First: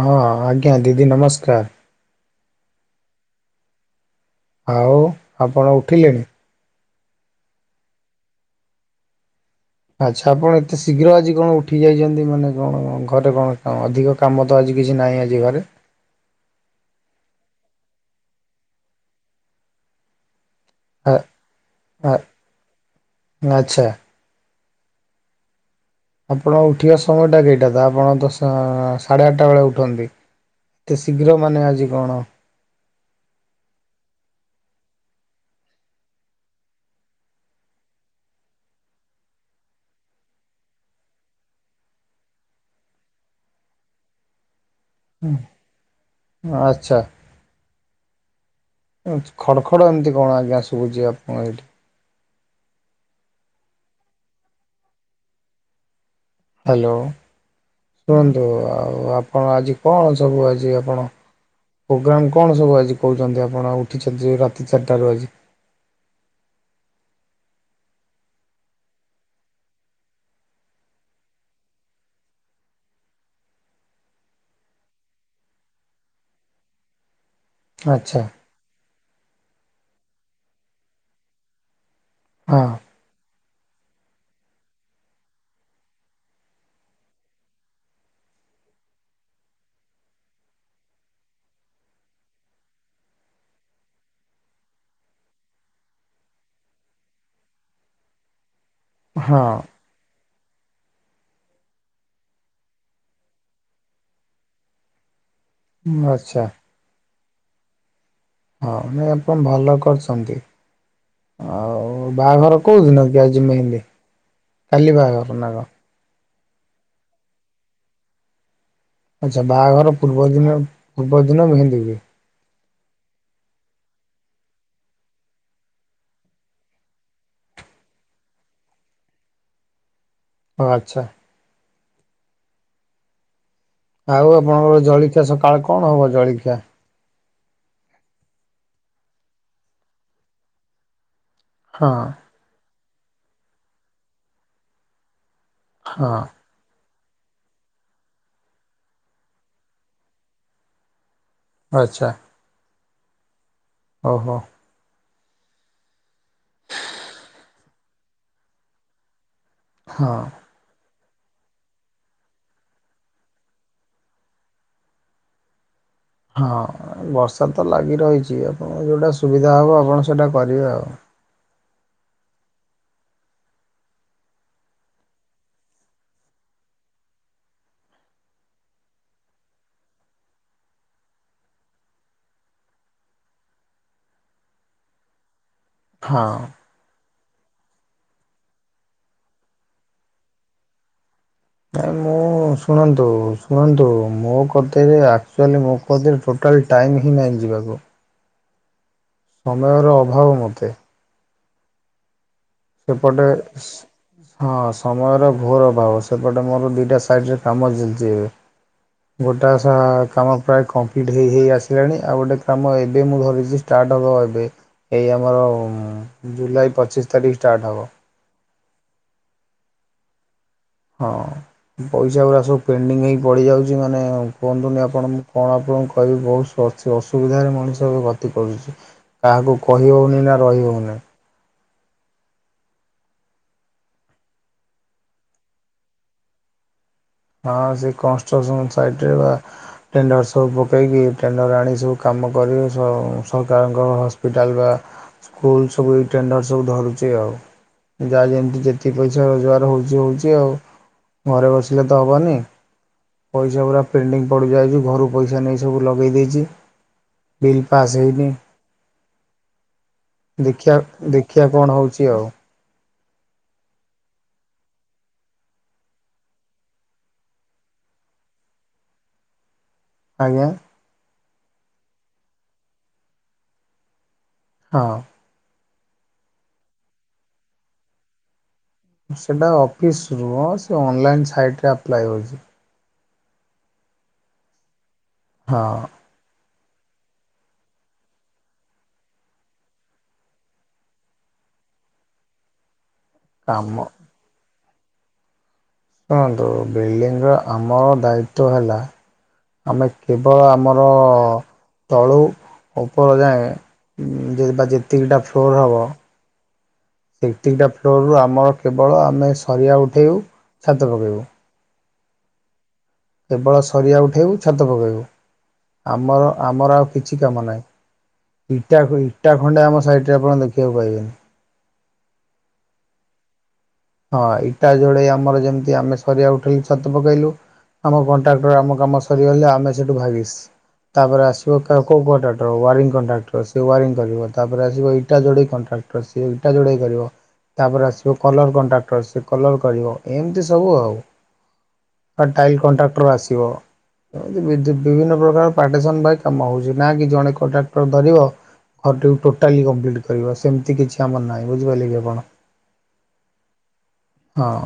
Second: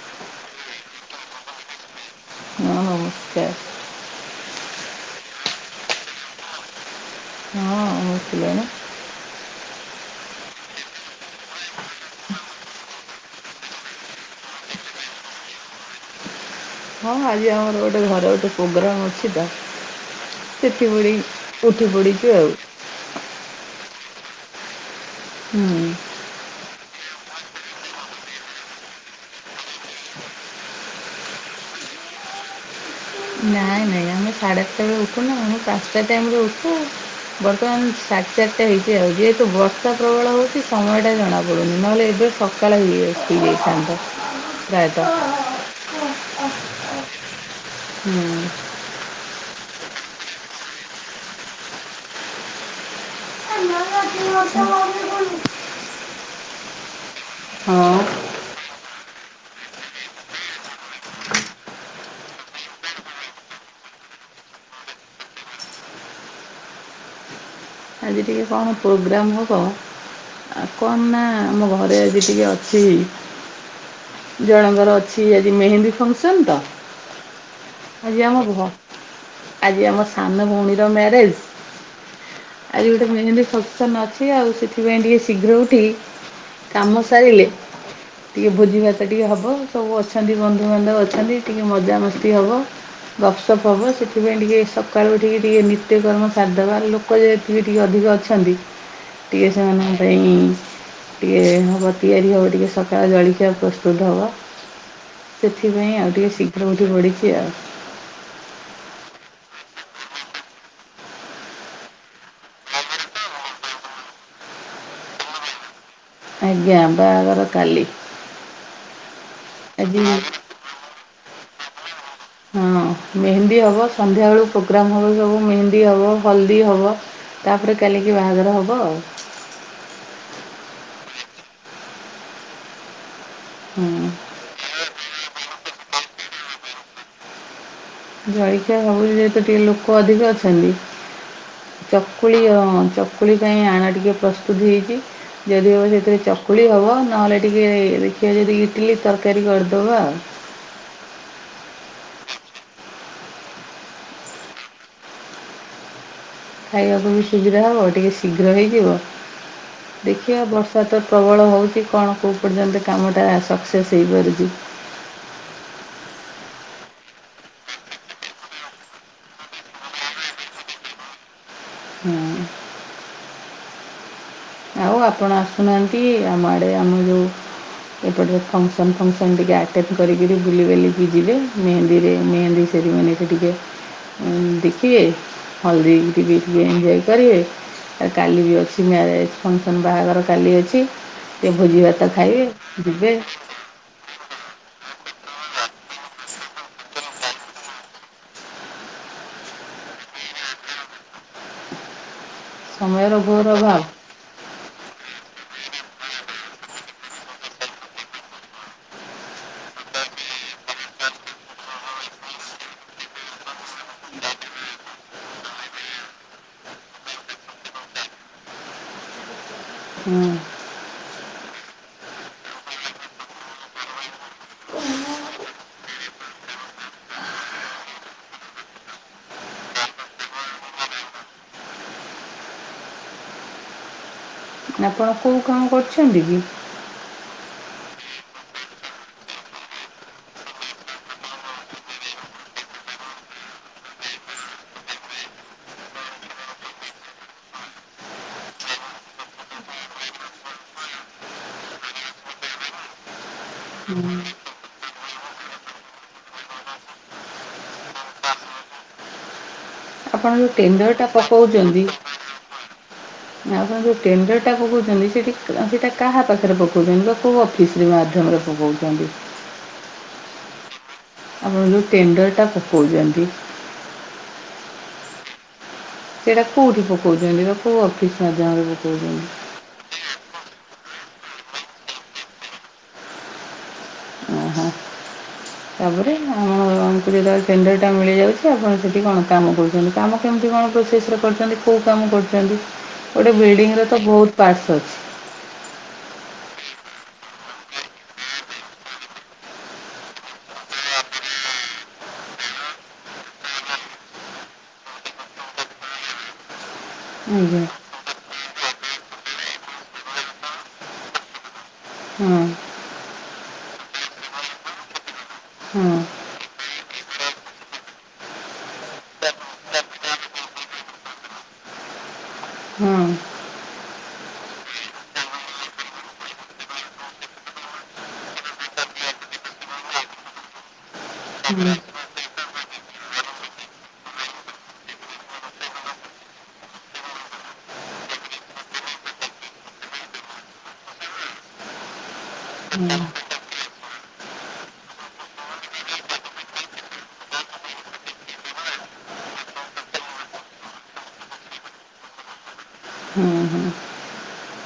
ହଁ ଆଜ୍ଞା ଦିଦି ନମସ୍କାର। ହଁ ନମସ୍କାର। ଆଉ ଆପଣ ଉଠିଲେଣି। ହଁ ଉଥିଲିଣି। ଆଚ୍ଛା ଆପଣ ଏତେ ଶୀଘ୍ର ଆଜି କଣ ଉଠି ଯାଇଛନ୍ତି ମାନେ କଣ ଘରେ କଣ ଅଧିକ କାମ ତ ଆଜି କିଛି ନାହିଁ ଆଜି ଘରେ। ହଁ ଆଜି ଆମର ଗୋଟେ ଘରେ ଗୋଟେ ପୋଗ୍ରାମ ଅଛି ତ। ସେଥିପାଇଁ ଆ- ଉଠି ଆ- ପଡ଼ିଚି ଆଉ। ଆଚ୍ଛା। ହୁଁ। ଆପଣ ଉଠିବା ସମୟଟା କେଇଟା ତ ଆପଣ ତ ସା ସାଢ଼େ ଆଠଟା ବେଳେ ଉଠନ୍ତି। ଏତେ ଶୀଘ୍ର ମାନେ ଆଜି କଣ। ନାଇଁ ନାଇଁ ଆ ମୁଁ ସାଢେ ଆଠଟା ବେଳେ ଉଠୁନୁ ଆମେ ପାଞ୍ଚଟା ଟାଇମ ରେ ଉଠେ। ବର୍ତ୍ତମାନ ସାଢେ ଚାରିଟା ହେଇଛି ଆଉ ଯେହେତୁ ବର୍ଷା ପ୍ରବଳ ହଉଛି ସମୟ ଟା ଜଣା ପଡୁନି ନହେଲେ ଏବେ ସକାଳ ହେଇଯାଇଥାନ୍ତା ପ୍ରାୟତ। ହଁ ଆଚ୍ଛା। ହୁଁ। ଉଁ ଖଡ଼ ଖଡ଼ ଏମିତି କଣ ଆଜ୍ଞା ଶୁଭୁଛି ଆପଣଙ୍କ ଏଇଠି। [unintelligible] [inaudible] ହାଲୋ। ହଁ। କୁହନ୍ତୁ ଆଉ ଆପଣ ଆଜି କଣ ସବୁ ଆଜି ଆପଣ ପୋଗ୍ରାମ କଣ ସବୁ ଆଜି କହୁଛନ୍ତି ଆପଣ ଉଠିଛନ୍ତି ରାତି ଚାରିଟାରୁ ଆଜି। ଆଜି ଟିକେ କଣ ପୋଗ୍ରାମ୍ ହବ। ଆଉ କଣ ନା ଆମ ଘରେ ଆଜି ଟିକେ ଅଛି। ଜଣଙ୍କର ଅଛି ଆଜି ମେହେନ୍ଦୀ ଫଙ୍କସନ ତ। ଆଚ୍ଛା ଆଜି ଆମ ଘ ଆଜି ଆମ ସାନ ଭଉଣୀର ମ୍ୟାରେଜ। ହଁ। ଆଜି ଗୋଟେ ମେହେନ୍ଦି ଫଙ୍କସନ୍ ଅଛି ଆଉ ସେଥିପାଇଁ ଟିକଏ ଶୀଘ୍ର ଉଠି କାମ ସାରିଲେ। ଟିକେ ଭୋଜି ଭାତ ଟିକେ ହବ ସବୁ ଅଛନ୍ତି ବନ୍ଧୁବାନ୍ଧବ ଅଛନ୍ତି ଟିକେ ମଜାମସ୍ତି ହବ। ଗପସପ୍ ହବା ସେଥିପାଇଁ ଟିକେ ସକାଳୁ ଉଠିକି ଟିକେ ନିତ୍ୟକର୍ମ ସାରଦବା ଲୋକ ଯେହେତ [inaudible] ଅଧିକ ଅଛନ୍ତି ହଁ ଟିକଏ ସେମାନଙ୍କ ପାଇଁ ଟିକିଏ ହବ ତିଆରି ହବ ଟିକେ ସକାଳ ଜଳଖିଆ ପ୍ରସ୍ତୁତ ହବ। ସେଥିପାଇଁ ଆଉ ଟିକେ ଆଚ୍ଛା ଶୀଘ୍ର ଉଠି ପଢିଛି ଆଉ। ହଁ ନାଇଁ ଆପଣ ଭଲ କରିଛନ୍ତି। ଆଉ ବାହାଘର କୋଉଦିନ କି ଆଜି ମେହେନ୍ଦି କାଲି ବାହାଘର ନା କଣ। ଆଜ୍ଞା ବାହାଘର କାଲି। ଆଚ୍ଛା ବାହାଘର ଆଜି ପୂର୍ବ ଦିନ ପୂର୍ବ ଦିନ ମେହେନ୍ଦୀ ହୁଏ। ହଁ ମେହେନ୍ଦୀ ହବ ସନ୍ଧ୍ୟାବେଳୁ ପୋଗ୍ରାମ୍ ହବ ସବୁ ମେହେନ୍ଦୀ ହବ ହଳଦୀ ହବ। ତାପରେ କାଲିକି ବାହାଘର ହବ ଆଉ। ହଉ ଆଚ୍ଛା। ହୁଁ। ଆଉ ଆପଣଙ୍କର ଜଳଖିଆ ସକାଳ କଣ ହବ ଜଳଖିଆ। ଜଳଖିଆ ହଉଛି ଯେହେତୁ ଟିକେ ଲୋକ ଅଧିକ ଅଛନ୍ତି ଚ ହଁ ଚକୁଳି ହଁ ଚକୁଳି ପାଇଁ ଆଣା ଟିକେ ପ୍ରସ୍ତୁତି ହେଇଛି ଯଦି ହବ ସେଥିରେ ହଁ ଚ ଚକୁଳି ହବ ନହେଲେ ଟିକେ ଦେଖିବା ଯଦି ଇଟିଲି ତରକାରୀ କରିଦବା ଆଉ। ଆଚ୍ଛା। ଓ ହୋ। ଖାଇବାକୁ ବି ସୁବିଧା ହବ ଟିକେ ଶୀଘ୍ର ହେଇଯିବ ହଁ। ଦେଖିବା ବର୍ଷା ବର୍ଷା ତ ପ୍ରବଳ ହଉଛି କଣ କୋଉ ପର୍ଯ୍ୟନ୍ତ କାମଟା ସକ୍ସେସ୍ ହେଇପାରୁଛି। ହଁ ବର୍ଷା ତ ଲାଗି ରହିଛି ଆପଣ ଯେଉଁଟା ସୁବିଧା ହେବ ଆପଣ ସେଇଟା କରିବେ ଆଉ। [inaudible] ଆଉ ଆପଣ ଆସୁନାହାନ୍ତି ଆମ ଆଡ଼େ ଆମ ଯେଉ ଏପଟେ ରେ ଫଙ୍କସନ ଫଙ୍କସନ୍ ଟିକେ ଆଟେଣ୍ଟ କରିକିରି ବୁଲି ବଲିକି ଯିବେ ମେହେନ୍ଦୀରେ ମେହେନ୍ଦୀ ସେରି ମନିକ ଟିକେ ଦେଖିେବେ। ହଳଦୀ ହଁ। ଟିକି ଟିକେ ଏଞ୍ଜୟ କରିବେ ଆ କାଲି ବି ଅଛି ମ୍ୟାରେଜ୍। ଫଙ୍କସନ୍ ବାହାଘର କାଲି ଅଛି ଟିକେ ଭୋଜି ଭାତ ଖାଇବେ ଯିବେ। ଶୁଅନ୍ତୁ ମୋ କତିରେ ଆକ୍ଚୁଆଲି ମୋ କତିରେ ଟୋଟାଲ ଟାଇମ୍ ହିଁ ନାହିଁ ଯିବାକୁ। ସମୟର ଅଭାବ ମୋତେ। ସମୟର ଏପଟେ ଘୋର ଅଭାବ ହଁ ସମୟର ଘୋର୍ ଅଭାବ ସେପଟେ ମୋର ଦିଇଟା ସାଇଡ଼ରେ କାମ ଚାଲିଚି ଏବେ। ଗୋଟା ଶାହା କାମ ପ୍ରାୟ କମ୍ପ୍ଲିଟ୍ ହେଇ ହେଇ ଆସିଲାଣି ଆଉ ଗୋଟେ କାମ ଏବେ ମୁଁ ଧରିଛି। ଷ୍ଟାର୍ଟ ହବ ଏବେ ଏଇ ଆମର ଜୁଲାଇ ପଚିଶ ତାରିଖ ଷ୍ଟାର୍ଟ ହବ। ହୁଁ। ହଁ। ପଇସା ଗୁଡ଼ା ସବୁ ପେଣ୍ଡିଙ୍ଗ ହେଇକି ପଡ଼ିଯାଉଚି ମାନେ କୁହନ୍ତୁନି ଆପଣ ମୁଁ କଣ ଆପଣଙ୍କୁ କହିବି ବହୁତ୍ ଅଛି। ଅସୁବିଧାରେ ମଣିଷ ବି ଗତି କରୁଚି। କାହାକୁ କହିହେଉନି ନା ରହିହଉନାହିଁ। ନା ଆପଣ କୋଉ କାମ କରୁଛନ୍ତି କି? ହଁ ସେ କନଷ୍ଟ୍ରସନ୍ ସାଇଟ୍ ରେ ପା ଟେଣ୍ଡର ସବୁ ପକେଇକି ଟେଣ୍ଡର ଆଣି ସବୁ କାମ କରିକି ସରକାରଙ୍କ ହସ୍ପିଟାଲ ବା ସ୍କୁଲ୍ ସବୁ ଏ ଟେଣ୍ଡର ସବୁ ଧରୁଚି ଆଉ। ଯାହା ଯେମିତି ଯେତିକି ପଇସା ରୋଜଗାର ହଉଚି ହଉଚି ଆଉ। ଘରେ ବସି ଲେ ତ ହେବନି। ପଇସା ପୁରା ପେଣ୍ଡିଙ୍ଗ ପଡି ଯାଇଚି, ଘରୁ ପଇସା ନେଇ ସବୁ ଲଗେଇ ଦେଇଚି। ବିିଲ୍ ପସ୍ ହୋଇନି? ଆପଣ ଯେଉଁ ଦେଖିଆ ଟେଣ୍ଡରଟା ଦେଖିଆ କଣ ପକାଉଛନ୍ତି ହଉଚି ଆଉ। ଆପଣ ଯେଉଁ ଟେଣ୍ଡରଟା ପକଉଛନ୍ତି ସେଇଠି ସେଇଟା କାହା ପାଖରେ ପକଉଛନ୍ତି [unintelligible] କଉ [unintelligible] ମାଧ୍ୟମରେ ପକଉଛନ୍ତି। ଆଜ୍ଞା। ଆପଣ ଯଉ ଟେଣ୍ଡରଟା ପକାଉଚନ୍ତି ହଁ। ସେଇଟା କଉଠି ପଉଛନ୍ତି ବା କଉ ଅଫିସ ମାଧ୍ୟମରେ ପକଉଛନ୍ତି? ସେଇଟା ଅଫିସ୍ ନୁହଁ ହ ସେ ଅନଲାଇନ୍ ସାଇଟ୍ ରେ ଆପ୍ଲାଏ ହେଉଚି। ଓହୋ ହଁ [inaudible] ତାପରେ ଆପଣଙ୍କୁ ଯେତେବେଳେ ଟେଣ୍ଡରଟା ମିଳିଯାଉଚି ଆପଣ ସେଇଠି କଣ କାମ କରୁଛନ୍ତି। କାମ କେମିତି କଣ ପ୍ରୋସେସ୍ ରେ କରୁଛନ୍ତି କୋଉ କାମ କରୁଚନ୍ତି? [inaudible] ଗୋଟେ ବିଲ୍ଡିଂ କାମ ର [inaudible] ତ ବହୁତ ପାର୍ଟସ୍ ଅଛି! ଶୁଣନ୍ତୁ ବିଲ୍ଡିଂର ଆମ ଦାୟିତ୍ଵ ହେଲା ଆମେ କେବଳ ଆମର ତଳୁ ଉପର ଯାଏ ବା ଯେତିକିଟା ଫ୍ଲୋର ହବ ଆଜ୍ଞା ସେତିକିଟା ଫ୍ଲୋରରୁ ଆମର କେବଳ ଆମେ ସରିିବା ଉଠେଇବୁ ଛାତ ପକେଇବୁ। ହୁଁ [inaudible] କେବଳ ସରିଆ ଉଠାଇବୁ ଛାତ ପକାଇବୁ ହଁ ହଁ ଆମର ଆମର ଆଉ କିଛି କାମ ନାହିଁ। ଇଟା ଖୋଇ ଇଟା ଖଣ୍ଡେ ଆମ ସାଇଟ୍ ରେ ଆପଣ ଦେଖିବାକୁ ପାଇବେନି। [inaudible] ହୁଁ ହଁ ଇଟା ଯୋଡେଇ ଆମର ଯେମିତି ଆମେ ସିରିଆ ଉଠେଇିଲୁ ଛାତ ପକେଇଲୁ। ଆମ କଣ୍ଟ୍ରାକ୍ଟର ଆମ କାମ ସରିଗଲେ ଆମେ ସେଇଠୁ ଭାଗିସ୍। ତା ପରେ ଆସିବ କା କୋଉ କଣ୍ଟ୍ରାକ୍ଟର ୱାରିଂ କଣ୍ଟ୍ରାକ୍ଟର ସେ ୱାରିଂ କରିବ, ତାପରେ ଆସିବ ଇଟା ଯୋଡେଇ କଣ୍ଟ୍ରାକ୍ଟ ତ ସିଏ ଇଟା ଯୋଡେଇ କରିବ। ତାପରେ ଆସିବ କଲର୍ କଣ୍ଟ- କ୍ଟର ସେ କଲର କରିବ। ଏମତି ସବୁ ଆଉ। ବା ଟାଇଲ୍ ହଁ କଣ୍ଟ୍ରାକ୍ଟର ଆସିବ। ବିଧି-ବିଭିନ୍ନ ପ୍ରକାର ପାର୍ଟିସନ୍ ଭାଇ କାମ ହଉଛି ନା କି ଜଣେ କଣ୍ଟ୍ରାକ୍ଟର ଧରିବ। ଘରଟି କୁ ଟୋଟାଲ୍ଲି କମ୍ପ୍ଲିଟ୍ କରିବ ସେମିତି କିଛି ଆମର ନାହିଁ ବୁଝିପାରିଲେ କି ଆପଣ? ହୁଁ ହୁଁ। ହଁ।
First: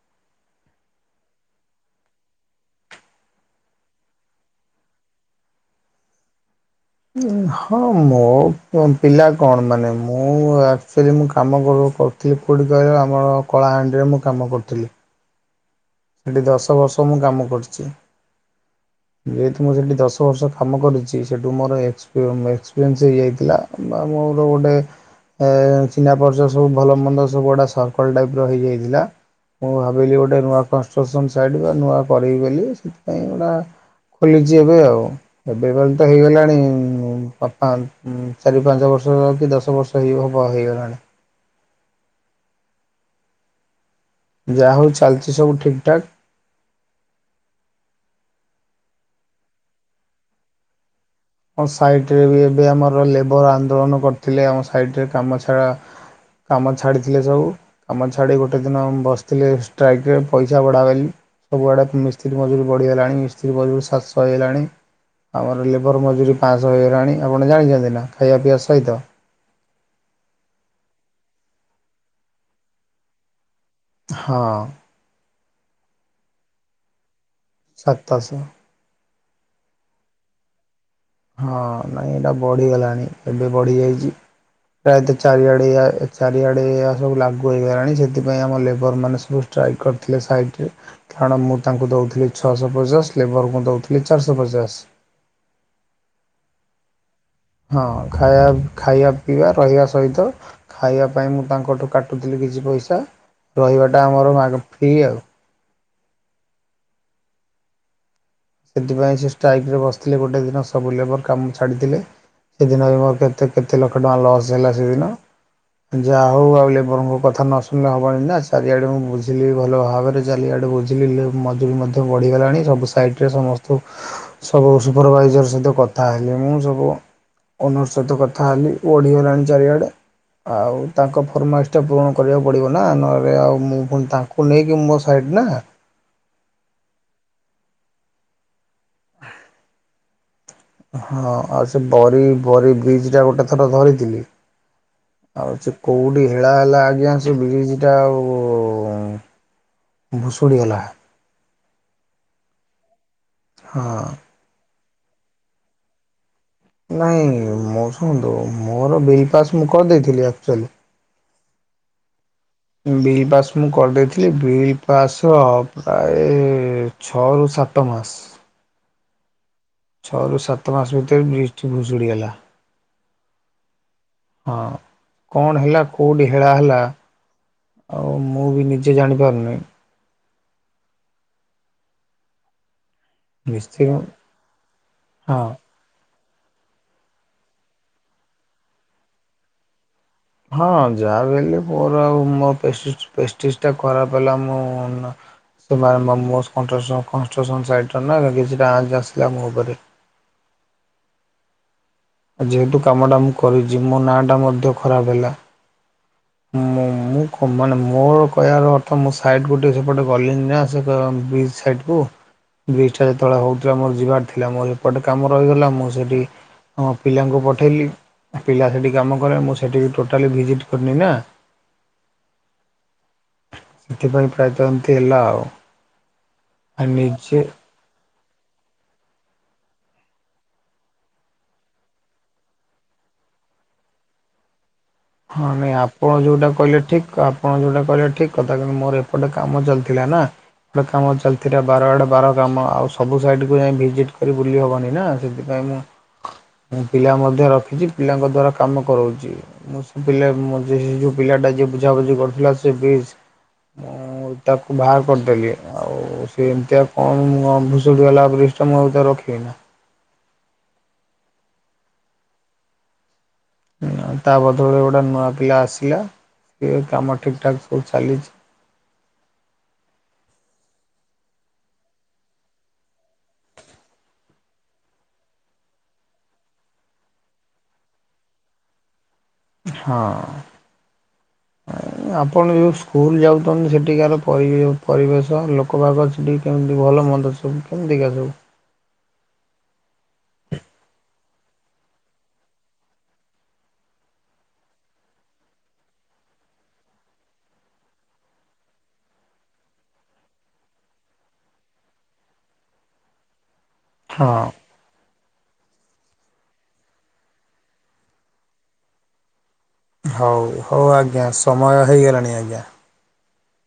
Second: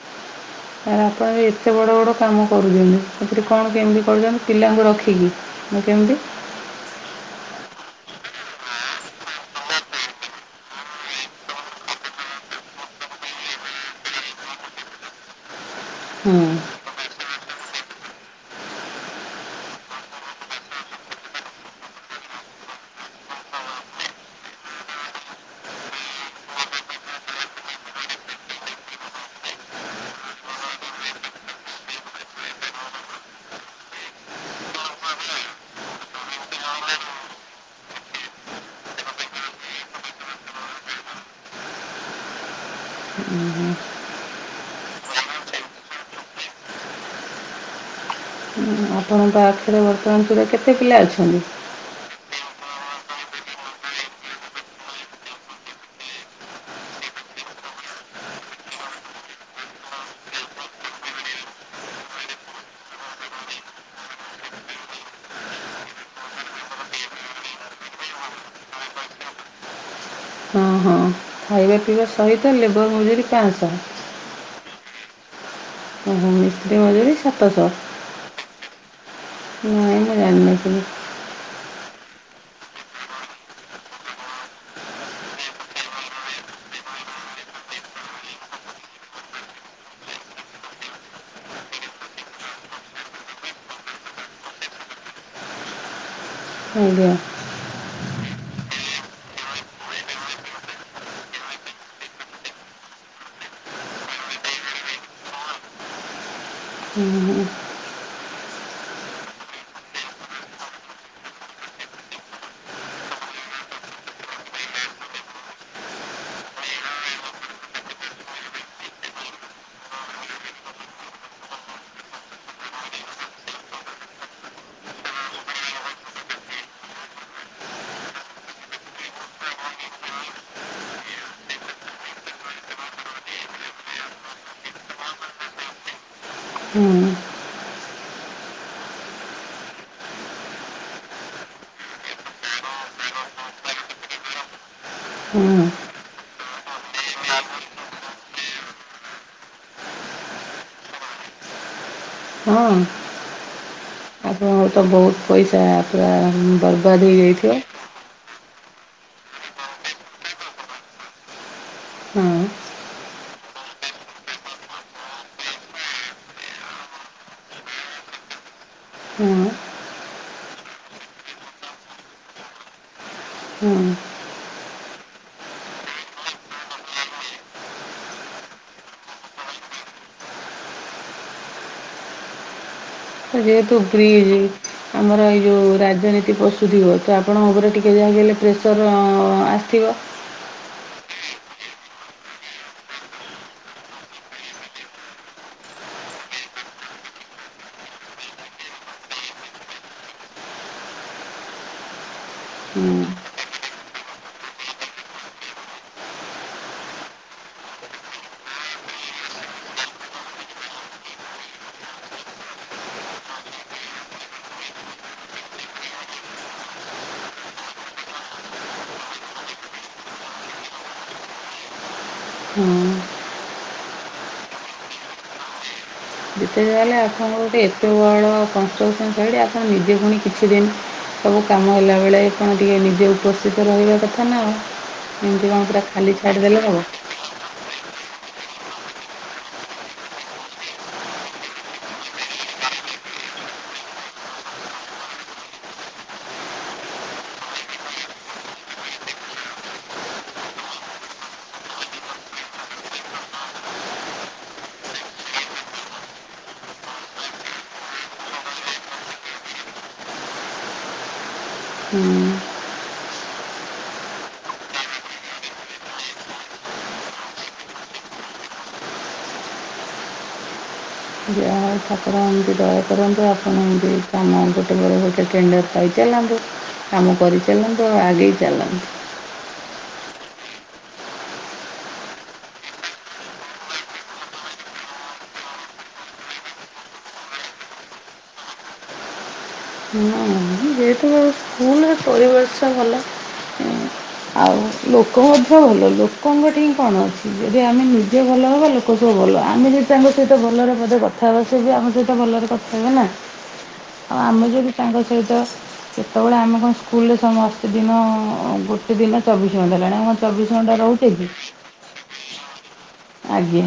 [unintelligible] ଏ ଏତେ ବଡ଼ ବଡ଼ କାମ କରୁଛନ୍ତି ସେଥିରେ କଣ କେମିତି କରୁଛନ୍ତି ପିଲାଙ୍କୁ ରଖିକି କେମିତି? ହଁ ମୋ ପିଲା କଣ ମାନେ ମୁଁ ଆକ୍ଚୁଆଲି ମୁଁ କାମ କର [unintelligible] କହିଲ ଆମର କଳାହାଣ୍ଡିରେ ମୁଁ କାମ କରୁଥିଲି। ହଁ ସେଠି ଦଶ ବର୍ଷ ମୁଁ କାମ କରୁଚି। ଯେହେତୁ ମୁଁ ସେଠି ଦଶ ବର୍ଷ କାମ କରିଛି ସେଠୁ ମୋର ଏକ୍ସ-ଏକ୍ସପିରିଏନ୍ସ ହେଇଯାଇଥିଲା। ବା ମୋର ଗୋଟେ ଏ ଚିହ୍ନା ପରିରୟ ସବୁ ଭଲ ମନ୍ଦ ସବୁ ଗୁଡ଼ା ସରର୍କଲ ଟାଇପର ହେଇଯାଇଥିଲା। ମୁଁ ଭାବିଲି ଗୋଟେ ନୂଆ କନଷ୍ଟ୍ରସନ୍ ସାଇଟ୍ ବା ନୂଆ କରିବି ବୋଲି ସେଥିପାଇଁ ଏଗୁଡା ଖୋଲିଚି ଏବେ ଆଉ ଏବେ କାଲି ତ ହେଇଗଲାଣି ଉଁ ପାପା ଉଁ ଉଁ ଚାରି ପାଞ୍ଚ ବର୍ଷ କି ଦଶ ବର୍ଷ ହେଇ ହବ ହେଇଗଲାଣି। ଉୁଁ ହୁଁ। ଯାହା ହଉ ଚାଲିଛି ସବୁ ଠିକ୍ ଠାକ୍। ଆପଣଙ୍କ ଆଖରେ ବର୍ତ୍ତମାନ ସୁଟା କେତେ ପିଲା ଅଛନ୍ତି? ସାଇଟ ରେ ବି ଏବେ ଆମର ଲେବର ଆନ୍ଦୋଳନ କରିଥିଲେ ଆମ ସାଇଟରେ କାମ ଛଡ଼ା କାମ ଛାଡ଼ିଥିଲେ ସବୁ। କାମ ଛାଡ଼ି ଗୋଟେ ଦିନ ବସିଥିଲେ ଷ୍ଟ୍ରାଇକ୍ରରେ ପଇସା ବଢ଼ା ବଲି। ସବୁଆଡେ ମିସ୍ତ୍ରୀ ମଜୁରୀ ବଢିଗଲାଣି ମିସ୍ତ୍ରୀ ମଜୁରୀ ଶାତଶ ହେଇଗଲାଣି ଆମର ଲେବର ମ ଜୁରରି ପାଞ୍ଚଶହ ହୋଇଗଲାଣି ଆପଣ ଜାଣିଛନ୍ତି ନା ଖାଇବା ପିଇବା ସହିତ। ହଁ ହଁ। ଖାଇବା ପିଇବା ସହିତ ଲେବର ମଜୁରୀ ପାଁଶ। ହଁ। ଓ ହଁ ମିସ୍ତ୍ରୀ ମଜୁରୀ ସାତଶହ। ସାତ ଶହ। ନାଇ ମୁ ଜାଣିନି ଏ ସବୁ। ହଁ ନାଇଁ ଏଇଟା ବଢିଗଲାଣି ଏବେ ବଢି ଯାଇଛି। ପ୍ରାୟତଃ ଚାରିଆଡେ ଚାରିଆଡେ ସବୁ ଲାଗୁ ହେଇଗଲାଣି ସେଥିପାଇଁ ଆମ ଲେବର ମାନେ ସବୁ ଟ୍ରଏ କରିଥିଲେ ସାଇଟ ରେ। କାରଣ ମୁଁ ତାଙ୍କୁ ଦଉଥିଲି ଛଅଶହପଚାଶ୍ ଲେବରଙ୍କୁ ଦଉଥିଲି ଚାରିଶହ ପଚାଶ୍। ଆଜ୍ଞା। ହଁ ଖାଇବା -ଖାଇବା ଖାଇବା ପିଇବା ରହିବା ସହିତ ଖାଇବା ପାଇଁ ମୁଁ ତାଙ୍କଠୁ କାଟୁଥିଲି କିଛି ପଇସା ରହିବାଟା ଆମର ମାଗ୍ -ଫ୍ରି ଆଉ। ହୁଁ ହ। ସେଥିପାଇଁ ସେ ଷ୍ଟ୍ରାଇକ ରେ ବସିଥିଲେ ଗୋଟେ ଦିନ ସବୁ ଲେବର କାମ ଛାଡ଼ିଥିଲେ। ସେଦିନ ବି ମୋର କେତେ କେତେ ଲକ୍ଷ ଟଙ୍କା ଲସ୍ ହେଲା ସେଦିନ। ଯାହା ହଉ ଆଉ ଲେବରଙ୍କ କଥା ନ ଶୁଣିଲେ ହବନି ନା ଚାରିଆଡେ ମୁଁ ବୁଝିଲି ଭଲ ଭାବରେ। ଚାରିଆଡେ ବୁଝିଲି ମଜୁରୀ ମଧ୍ୟ ବଢିଗଲାଣି ସବୁ ସାଇଡ ରେ ସମସ୍ତଙ୍କ ସବୁ ସୁପରଭାଇଜର ସହିତ କଥା ହେଲେ ମୁଁ ସବୁ ଓନର ସହିତ କଥା ହେଲି ଓଢ଼ିଗଲାଣି ଚାରିଆଡ଼େ। ଆଉ ତାଙ୍କ ଫର୍ମାଇସ ପୂରଣ କରିବାକୁ ପଡ଼ିବ ନା ନହେଲେ ଆଉ ମୁଁ ପୁଣି ତାଙ୍କୁ କୁ ନେଇକି ମୋ ସାଇଡ଼ ନା। ହୁଁ। ହଁ ଆଉ ସେ ବରି ବରି ବ୍ରିଜ ଟା ଗୋଟେ ଥର ଧରିଥିଲି ଆଉ ହୁଁ ସେ କଉଠି ହେଳା ହେଲା ଆଜ୍ଞା ସେ ବ୍ରଜ୍ ଟା ଆଉ ଭୁଷୁଡ଼ିଗଲା। ହଁ। ହଁ। ହଁ ତ ବହୁତ ପଇସା ପୁରା ବର୍ବାଦ ନାଇଁ ହେଇଯାଇଥିବ। ମୁଁ ଶୁଣନ୍ତୁ ମୋର ବିଲ୍ ପାସ୍ ମୁଁ କରିଦେଇଥିଲି ଆକ୍ଚୁଆଲି। ହଁ। ବିଲ୍ ପାସ୍ ମୁଁ କରିଦେଇଥିଲି ବିଲ୍ ପାସ୍ ପ୍ରାଏ ଛଅରୁ ସାତମାସ୍ ହୁଁ। ଛଅ ରୁ ସାତ ମାସ ଭିତରେ ବ୍ରଜ୍ଟି ଭୁଷୁଡ଼ିଗଲା। ହୁଁ। ହଁ କଣ ହେଲା କେଉଁଠି ହେଳା ହେଲା। ଆଉ ମୁଁ ବି ନିଜେ ଜାଣିପାରୁନି। ତ ଯେହେତୁ ନିଶ୍ଚୟ ବ୍ରିଜ୍ ଆମର ଏଇ ହଁ ଯୋଉ ରାଜନୀତି ତି ପଶୁଥିବ ତ ଆପଣଙ୍କ ଉପରେ ଟିକେ ଯାହାକି ହେଲେ ପ୍ରେସର ଅ- ଆସିବ। ହଁ ଯାହା ବୋଲି ମୋର ଆଉ ମୋ ପ୍ରେଷ୍ଟିଜ୍ ଖରାପ ହେଲା ମୋ ମନ ସେମାନେ ମୋ କନଷ୍ଟ୍ରକ୍ସନ୍ ସାଇଟ୍ର ନା କିଛିଟା ଆଞ୍ଚ୍ ଆସିଲା ମୋ ଉପରେ ଯେହେତୁ କାମ ଟା ମୁଁ କରିଛି ମୋ ନା ଟା ମଧ୍ୟ ଖରାପ ହେଲା। ଉ ମୁଁ ମାନେ ମୋର କହିବାର ଅର୍ଥ ମୋ ସାଇଟ୍ ଗୋଟେ ସେପଟେ ଗଲି ନା ସେ ବ୍ରିଜ୍ ସାଇଟ୍ କୁ ବ୍ରିଚ୍ ଟା ଯେତେବେଳେ ହଉଥିଲା ମୋର ଯିବାର ଥିଲା ମୋର ଏପଟେ କାମ ରହିଗଲା ମୁଁ ସେଠି ହଁ ପିଲାଙ୍କୁ ପଠେଇଲି ପିଲା ସେଇଠି କାମ କଲେ ମୁଁ ସେଇଠି ଟୋଟାଲି ଭିଜିଟ୍ କରିନି ନା। ସେଥିପାଇଁ ପ୍ରାୟତ ଏମିତି ହେଲା ଆଉ। ଯେତେ ଆ ହେଲେ ଆପଣଙ୍କ ନିଜେ ଗୋଟେ ଏତେ ବଡ଼ କନଷ୍ଟ୍ରକ୍ସନ୍ ଶାଇଡ଼ୀ ଆପଣ ନିଦେ ପୁଣି କିଛି ଦିନ୍ ସବୁ କାମ ହେଲାବେଳେ ଆପଣ ଟିକେ ନିଜେ ଉପସ୍ଥିତ ରହିବା କଥା ନା ଆଉ। ହଁ ଏମିତି କ'ଣ ନାଇଁ ପୁରା ଖାଲି ଆପଣ ଯୋଉଟା ଛାଡ଼ିଦେଲେ ହେବ କହିଲେ ଠିକ୍ ଆପଣ ଯୋଉଟା କହିଲେ ଠିକ୍ କଥା କିନ୍ତୁ ମୋର ଏପଟେ କାମ ଚାଲିଥିଲା ନା। ଗୋଟେ କାମ ଚାଲିଥିଲା ବାର ଆଡ଼େ ବାର କାମ ଆଉ ସବୁ ସାଇଡ଼୍ କୁ ଯାଇ ଭିଜିଟ୍ କରି ବୁଲି ହେବନି ନା ସେଥିପାଇଁ ମୁଁ। ମୁଁ ପିଲା ମଧ୍ୟ ରଖିଛି ପିଲାଙ୍କ ଦ୍ଵାରା କାମ କରାଉଛି ମୁଁ ପିଲା ଯୋଉ ପିଲା ଟା ଯିଏ ବୁଝାବୁଝି କରିୁଥିଲା ସେ ବ୍ରିଜ୍ ମୁଁ ତାକୁ ବାହାର କରିଦେଲି ଆଉ ସେ ଏମିତିଆ କଣ ଭୁଷୁଡ଼ିଗଲା ବ୍ରିଚ୍ ଟା ମୁଁ ଆଉ ତା ରଖିବି ନା। ହୁଁ [inaudible] ତା ବଦଳରେ ଗୋଟେ ନୂଆ ପିଲା ଆସିଲା ସିଏ କାମ ଠିକ୍ ଠାକ୍ ସବୁ ଚାଲିଛି। ଯାହା। ଠାକୁର ଏମିତି ଦୟା କରନ୍ତୁ ଆପଣ ଏମିତି କାମ ଗୋଟେ ପରେ ଗୋଟେ ଟେଣ୍ଡର ପାଇଚାଲନ୍ତୁ। କାମ କରିଚାଲନ୍ତୁ ଆଉ ଆଗେଇ ଚାଲନ୍ତୁ। ହଁ। ଆପଣ ଯୋଉ ସ୍କୁଲ୍ ଯାଉଛନ୍ତି ସେଠିକାର ପରି-ପରିବେଶ ଲୋକ ଲୋକ [unintelligible] କେମିତି ଭଲ ମନ୍ଦ ସବୁ କେମିତିକା ସବୁ? [inaudible] ଯେହେତୁ ମୋ ସ୍କୁଲ ରେ ପରିବେଶ ଭଲ। ଆଉ ଲୋକ ମଧ୍ୟ ଭଲ ଲୋକଙ୍କ ଠି କଣ ଅଛି ଯଦି ଆମେ ନିଜେ ଭଲ ହବା ଲୋକ ସବୁ ଭଲ ଆମେ ଯଦି ତାଙ୍କ ସହିତ ଭଲରେ କଥା ହେବ ସେ ବି ଆମ ସହିତ ଭଲରେ କଥା ହେବେ ନା ହ ଆଉ ଆମେ ଯଦି ତାଙ୍କ ସହିତ ଯେତେବେଳେ ଆମେ କଣ ସ୍କୁଲରେ ସମସ୍ତ ଦିନ ଗୋଟେ ଦିନ ଚବିଶ ଘଣ୍ଟା ହେଲାଣି ଆଉ କଁ ହଉ ଚବିଶ ଘଣ୍ଟା ହଉ ରହୁଛି ଆଜ୍ଞା କି? ସମୟ ହେଇଗଲାଣି ଆଜ୍ଞା। ଆଜ୍ଞା।